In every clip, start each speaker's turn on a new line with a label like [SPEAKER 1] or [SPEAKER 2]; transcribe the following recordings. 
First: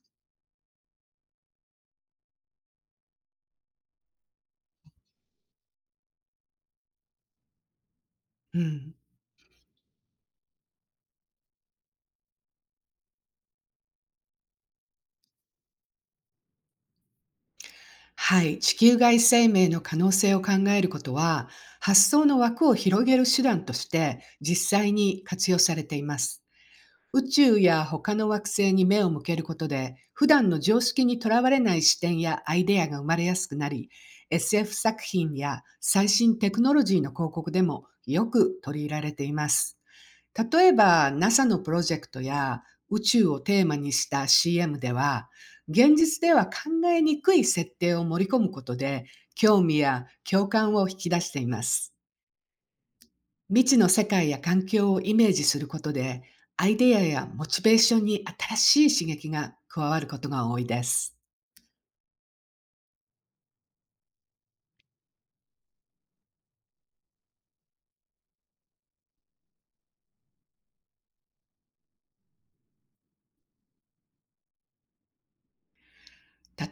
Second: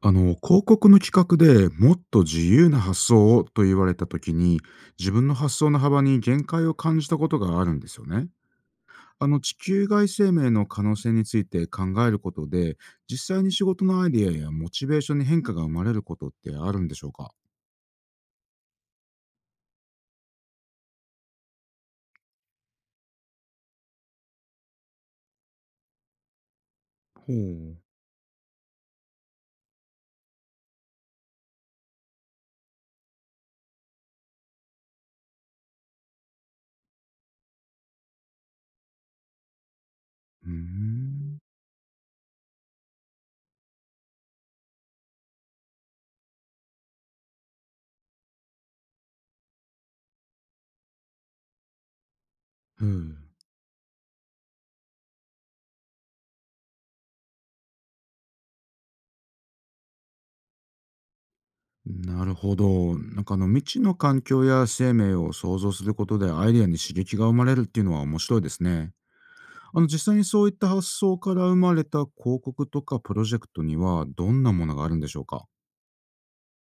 [SPEAKER 1] 広告の企画でもっと自由な発想をと言われた時に、自分の発想の幅に限界を感じたことがあるんですよね。
[SPEAKER 2] うん、
[SPEAKER 1] 地球外生命の可能性について考えることで、実際に仕事のアイデアやモチベーションに変化が生まれることってあるんでしょうか？
[SPEAKER 2] はい、地球外生命の可能性を考えることは、発想の枠を広げる手段として実際に活用されています。宇
[SPEAKER 1] ほう。
[SPEAKER 2] 宙
[SPEAKER 1] う
[SPEAKER 2] や他の惑星に目を向けることで、普段の常識にとらわれない視点やアイデアが生まれやすくなり、SF 作品や最新テクノロジーの広告でもよく取り入れられています。
[SPEAKER 1] ー
[SPEAKER 2] 例えば
[SPEAKER 1] ん。
[SPEAKER 2] NASA のプロジェクトや宇宙をテーマにした CM では、現実では考えにくい設定を盛り込むことで、興味や共感を引き出しています。
[SPEAKER 1] ふう。
[SPEAKER 2] 未知の世界や環境をイメージすることで、アイデアやモチベーションに新しい刺激が加わることが多いです。
[SPEAKER 1] なるほど。なんか未知の環境や生命を想像することでアイデアに刺激が生まれるっていうのは面白いですね。あの、実際にそういった発想から生まれた広告とかプロジェクトには、どんなものがあるんでしょうか？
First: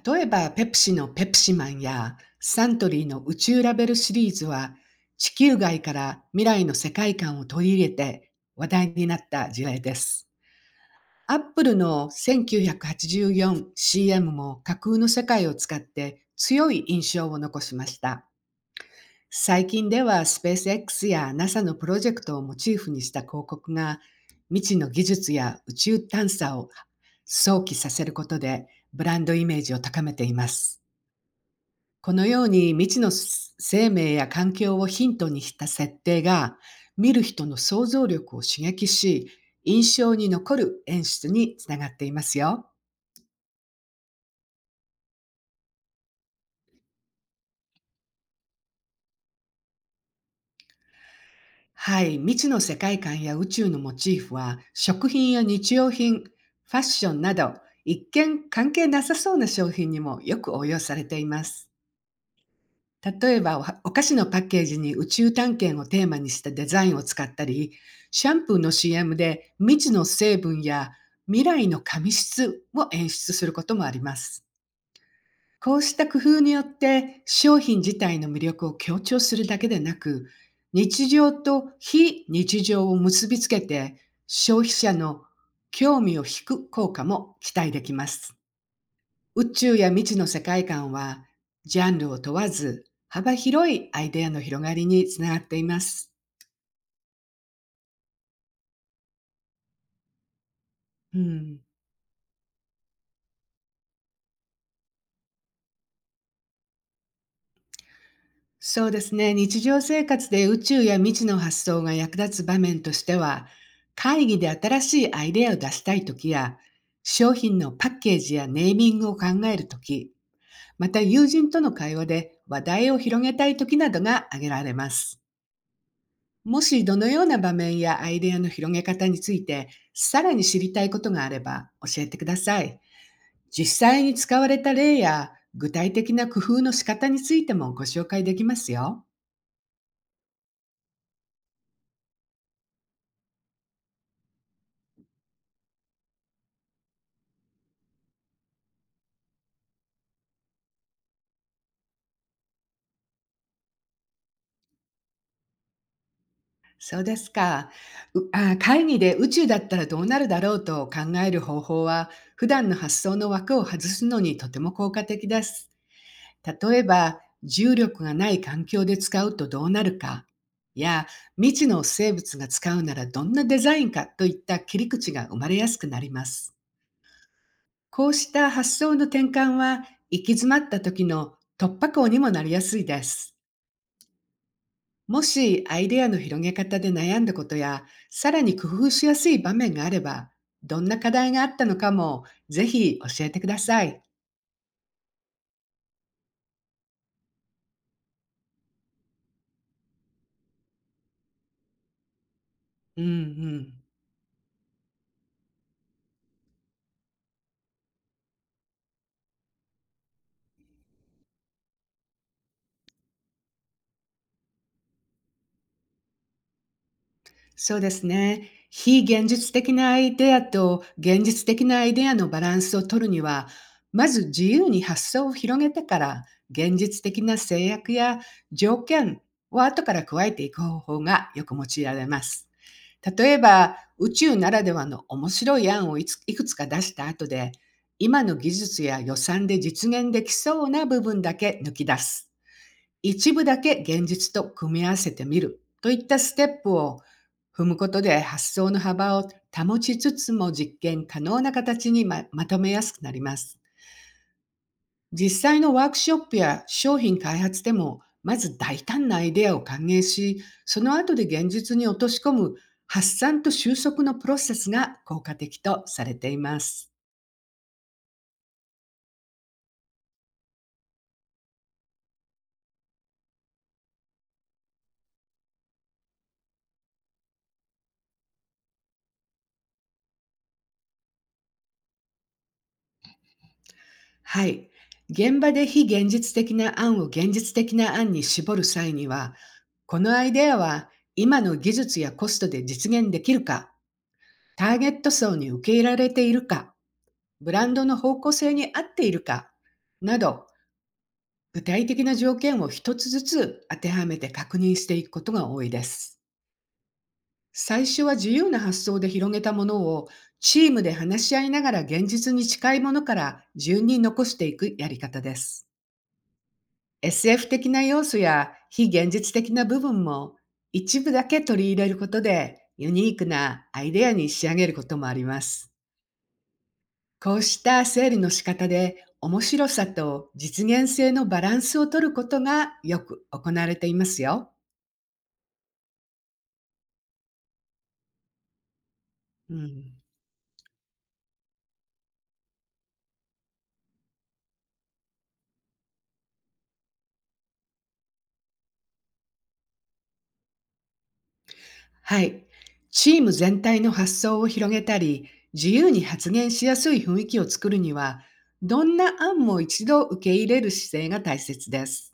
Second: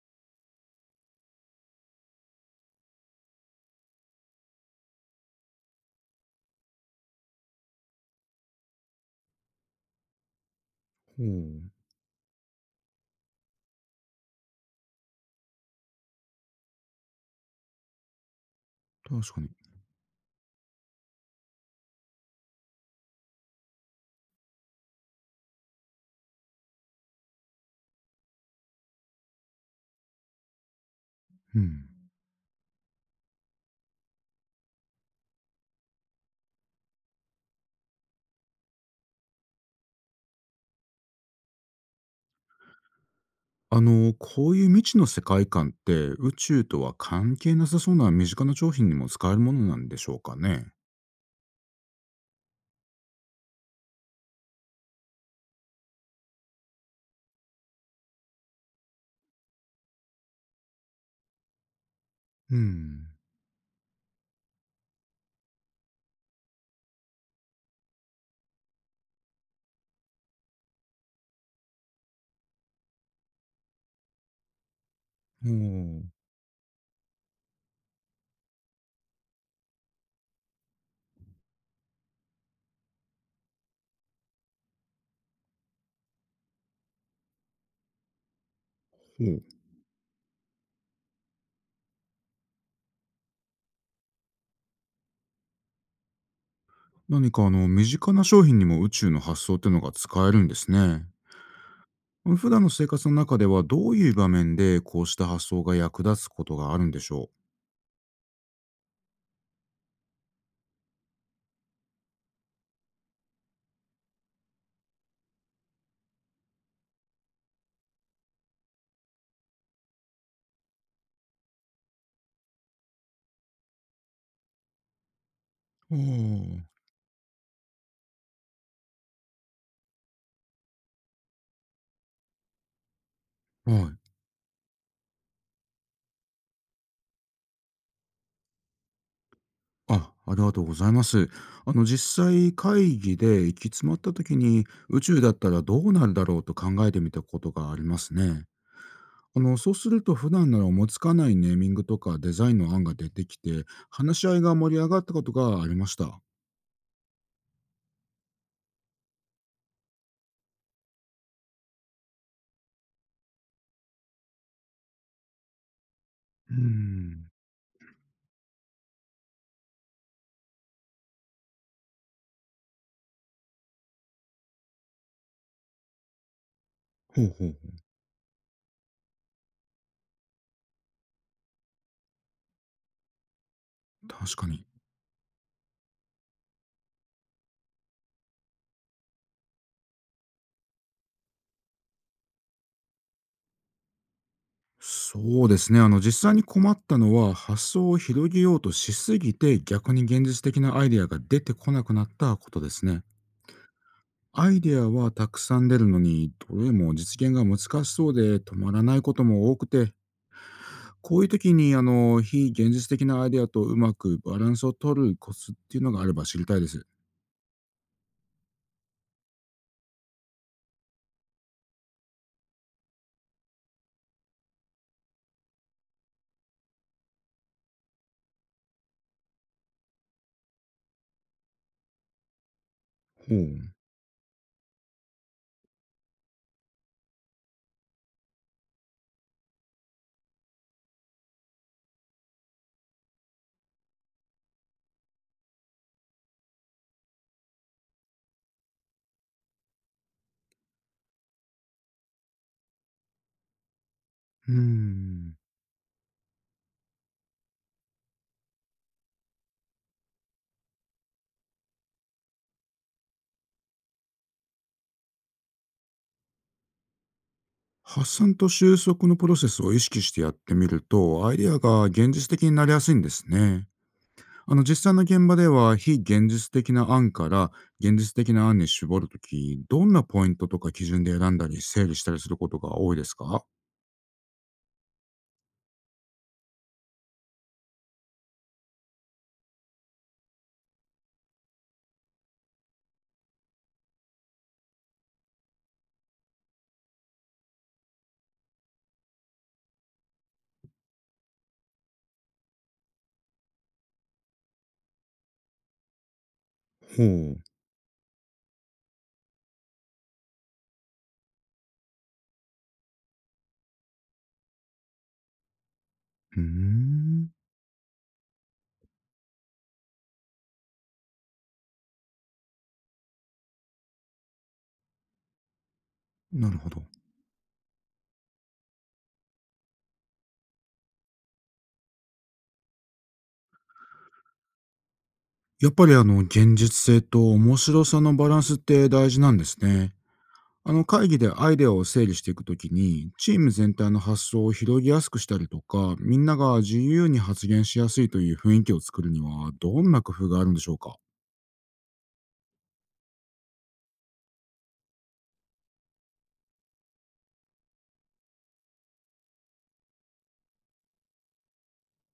[SPEAKER 2] 例えば、ペプシのペプシマンやサントリーの宇宙ラベルシリーズは、地球外から未来の世界観を取り入れて話題になった事例です。
[SPEAKER 1] ほ
[SPEAKER 2] アップ
[SPEAKER 1] う。
[SPEAKER 2] ルの 1984CM も架空の世界を使って強い印象を残しました。
[SPEAKER 1] 確かに。
[SPEAKER 2] 最近ではスペース X や NASA のプロジェクトをモチーフにした広告が、未知の技術や宇宙探査を想起させることで、ブランドイメージを高めています。
[SPEAKER 1] うん。
[SPEAKER 2] このように未知の生命や環境をヒントにした設定が、見る人の想像力を刺激し、印象に残る演出につながっていますよ。
[SPEAKER 1] あの、こういう未知の世界観って、宇宙とは関係なさそうな身近な商品にも使えるものなんでしょうかね？
[SPEAKER 2] はい、未知の世界観や宇宙のモチーフは、食品や日用品、ファッションなど、一見関係なさそうな商品にもよく応用されています。
[SPEAKER 1] うん。
[SPEAKER 2] 例えば、お菓子のパッケージに宇宙探検をテーマにしたデザインを使ったり、シャンプーの CM で未知の成分や未来の紙質を演出することもあります。
[SPEAKER 1] お
[SPEAKER 2] こうし
[SPEAKER 1] お。
[SPEAKER 2] た工夫によって、商品自体の魅力を強調するだけでなく、日常と非日常を結びつけて消費者の興味を引く効果も期待できます。
[SPEAKER 1] ほう。
[SPEAKER 2] 宇宙や未知の世界観は、ジャンルを問わず幅広いアイデアの広がりにつながっています。
[SPEAKER 1] 何かあの、身近な商品にも宇宙の発想ってのが使えるんですね。
[SPEAKER 2] うん、
[SPEAKER 1] 普段の生活の中では、どういう場面でこうした発想が役立つことがあるんでしょ
[SPEAKER 2] そうですね。日常生活で宇宙や未知の発想が役立つ場面としては、会議で新しいアイデアを出したいときや、商品のパッケージやネーミングを考えるとき、また友人との会話で話題を広げたいときなどが挙げられます。
[SPEAKER 1] う？
[SPEAKER 2] も
[SPEAKER 1] あ
[SPEAKER 2] しどのような場面やアイデアの広げ方について、さらに知りたいことがあれば教えてください。実
[SPEAKER 1] あ。は
[SPEAKER 2] 際
[SPEAKER 1] い。
[SPEAKER 2] に使われた例や具体的な工夫の仕方についてもご紹介できますよ。
[SPEAKER 1] あ、ありがとうございます。実際会議で行き詰まった時に、宇宙だったらどうなるだろうと考えてみたことがありますね。そうすると、普段なら思いつかないネーミングとかデザインの案が出てきて、話し合いが盛り上がったことがありました。う
[SPEAKER 2] そうですか。会議で宇宙だったらどうなるだろうと考える方法は、普段の発想の枠を外すのにとても効果的です。
[SPEAKER 1] ー
[SPEAKER 2] 例えば、
[SPEAKER 1] ん。
[SPEAKER 2] 重力がない環境で使うとどうなるか、や、未知の生物が使うならどんなデザインかといった切り口が生まれやすくなります。
[SPEAKER 1] ほうほうほ
[SPEAKER 2] こうした発想の転換は、行き詰まった時の突破口にもなりやすいです。
[SPEAKER 1] う。確かに。
[SPEAKER 2] もしアイデアの広げ方で悩んだことや、さらに工夫しやすい場面があれば、どんな課題があったのかも、ぜひ教えてください。
[SPEAKER 1] そうですね。実際に困ったのは、発想を広げようとしすぎて逆に現実的なアイデアが出てこなくなったことです
[SPEAKER 2] う
[SPEAKER 1] ね。
[SPEAKER 2] んうん。
[SPEAKER 1] アイデアはたくさん出るのに、どれも実現が難しそうで止まらないことも多くて、こういう時に非現実的なアイデアとうまくバランスを取るコツっていうのがあれば知りたいです。
[SPEAKER 2] そうですね。非現実的なアイデアと現実的なアイデアのバランスを取るには、まず自由に発想を広げてから、現実的な制約や条件を後から加えていく方法がよく用いられます。例
[SPEAKER 1] ほ
[SPEAKER 2] え
[SPEAKER 1] う。
[SPEAKER 2] ば、宇宙ならではの面白い案をいくつか出した後で、今の技術や予算で実現できそうな部分だけ抜き出す。一部だけ現実と組み合わせてみるといったステップを踏むことで、発想の幅を保ちつつも実験可能な形にまとめやすくなります。
[SPEAKER 1] うー
[SPEAKER 2] 実
[SPEAKER 1] ん。
[SPEAKER 2] 際のワークショップや商品開発でも、まず大胆なアイデアを歓迎し、その後で現実に落とし込む発散と収束のプロセスが効果的とされています。
[SPEAKER 1] 発散と収束のプロセスを意識してやってみると、アイデアが現実的になりやすいんですね。あの、実際の現場では、非現実的な案から現実的な案に絞るとき、どんなポイントとか基準で選んだり整理したりすることが多いですか？
[SPEAKER 2] はい。現場で非現実的な案を現実的な案に絞る際には、このアイデアは今の技術やコストで実現できるか、ターゲット層に受け入れられているか、ブランドの方向性に合っているか、など、具体的な条件を一つずつ当てはめて確認していくことが多いです。
[SPEAKER 1] ほう。
[SPEAKER 2] 最初は自由な発想で広げたものを、チームで話し合いながら現実に近いものから順に残していくやり方です。
[SPEAKER 1] うーん。
[SPEAKER 2] SF 的な要素や非現実的な部分も一部だけ取り入れることで、ユニークなアイデアに仕上げることもあります。
[SPEAKER 1] なるほど。
[SPEAKER 2] こうした整理の仕方で、面白さと実現性のバランスを取ることがよく行われていますよ。
[SPEAKER 1] やっぱり現実性と面白さのバランスって大事なんで
[SPEAKER 2] う
[SPEAKER 1] すね。
[SPEAKER 2] ん、
[SPEAKER 1] あの、会議でアイデアを整理していくときに、チーム全体の発想を広げやすくしたりとか、みんなが自由に発言しやすいという雰囲気を作るには、どんな工夫があるんでしょうか？
[SPEAKER 2] はい。チーム全体の発想を広げたり、自由に発言しやすい雰囲気を作るには、どんな案も一度受け入れる姿勢が大切です。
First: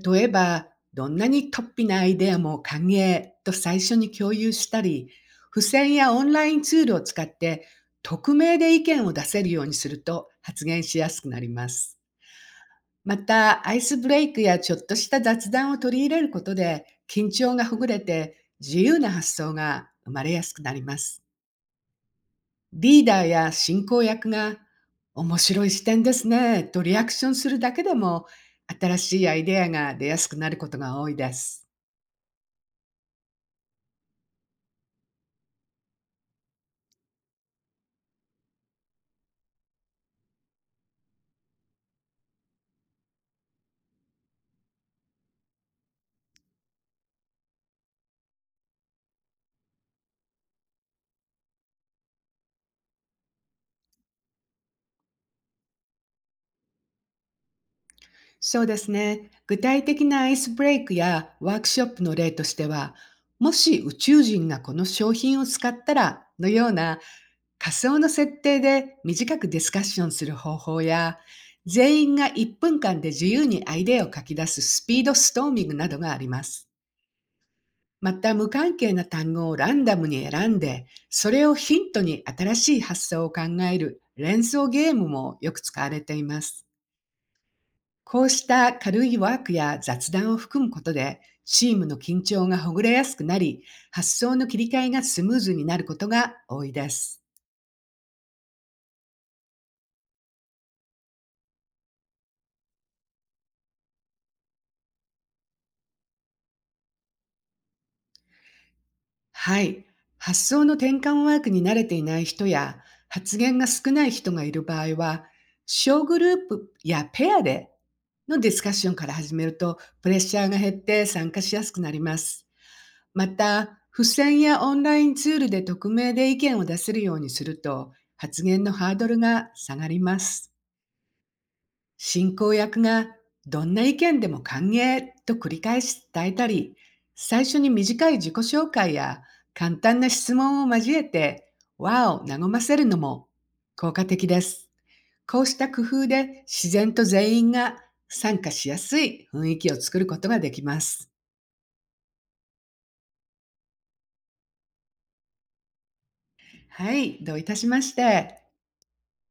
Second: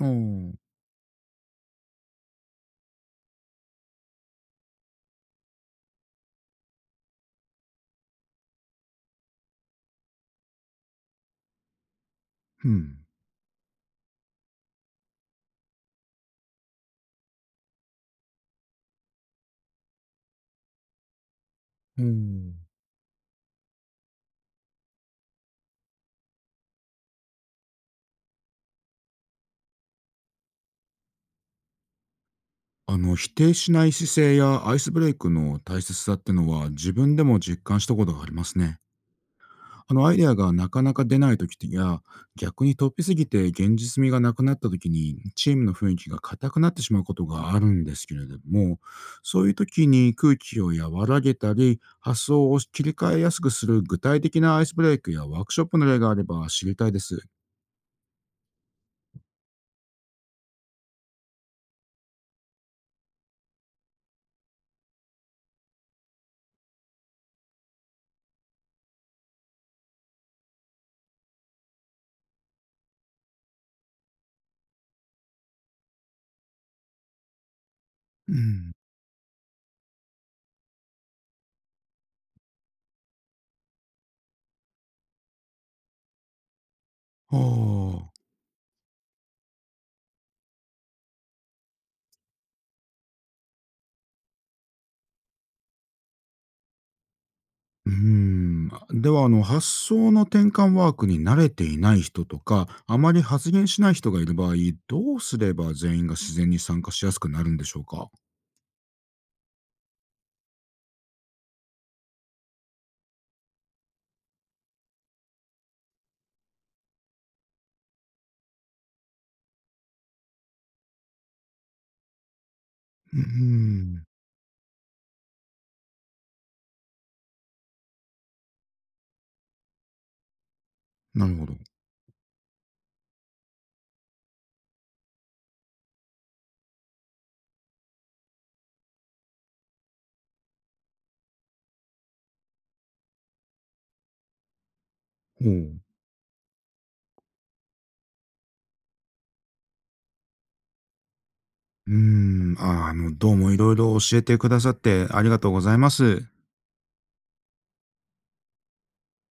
[SPEAKER 1] お
[SPEAKER 2] え
[SPEAKER 1] ー。
[SPEAKER 2] ば、どんなに突飛なアイデアも歓迎と最初に共有したり、付箋やオンラインツールを使って匿名で意見を出せるようにすると、発言しやすくなります。
[SPEAKER 1] うん。
[SPEAKER 2] また、アイスブレイクやちょっとした雑談を取り入れることで、緊張がほぐれて自由な発想が生まれやすくなります。
[SPEAKER 1] おー。
[SPEAKER 2] リーダーや進行役が面白い視点ですねとリアクションするだけでも、新しいアイデアが出やすくなることが多いです。
[SPEAKER 1] あの、否定しない姿勢やアイスブレイクの大切さってのは、自分でも実感したことがありますね。あのアイデアがなかなか出ない時や、逆に突飛すぎて現実味がなくなった時に、チームの雰囲気が硬くなってしまうことがあるんですけれども、そういう時に空気を和らげたり、発想を切り替えやすくする具体的なアイスブレイクやワークショップの例があれば知りたいです。
[SPEAKER 2] そうですね。具体的なアイスブレイクやワークショップの例としては、もし宇宙人がこの商品を使ったらのような仮想の設定で短くディスカッションする方法や、全員が1分間で自由にアイデアを書き出すスピードストーミングなどがあります。ま
[SPEAKER 1] う
[SPEAKER 2] た、無
[SPEAKER 1] ん。
[SPEAKER 2] 関係な単語をランダムに選んで、それをヒントに新しい発想を考える連想ゲームもよく使われています。
[SPEAKER 1] はあ。
[SPEAKER 2] こうした軽いワークや雑談を含むことで、チームの緊張がほぐれやすくなり、発想の切り替えがスムーズになることが多いです。
[SPEAKER 1] うーん。では、あの、発想の転換ワークに慣れていない人とか、あまり発言しない人がいる場合、どうすれば全員が自然に参加しやすくなるんでしょうか？
[SPEAKER 2] はい。発想の転換ワークに慣れていない人や発言が少ない人がいる場合は、小グループやペアでのディスカッションから始めると、プレッシャーが減って参加しやすくなります。
[SPEAKER 1] うー
[SPEAKER 2] また、
[SPEAKER 1] ん。
[SPEAKER 2] 付箋やオンラインツールで匿名で意見を出せるようにすると、発言のハードルが下がります。
[SPEAKER 1] なるほど。
[SPEAKER 2] 進行役がどんな意見でも歓迎と繰り返し伝えたり、最初に短い自己紹介や簡単な質問を交えて和を和ませるのも効果的です。こ
[SPEAKER 1] ほ
[SPEAKER 2] うした
[SPEAKER 1] う。
[SPEAKER 2] 工夫で、自然と全員が参加しやすい雰囲気を作ることができます。
[SPEAKER 1] うーん。ああ、あの、どうもいろいろ教えてくださってありがとうございます。
[SPEAKER 2] はい、どういたしまして。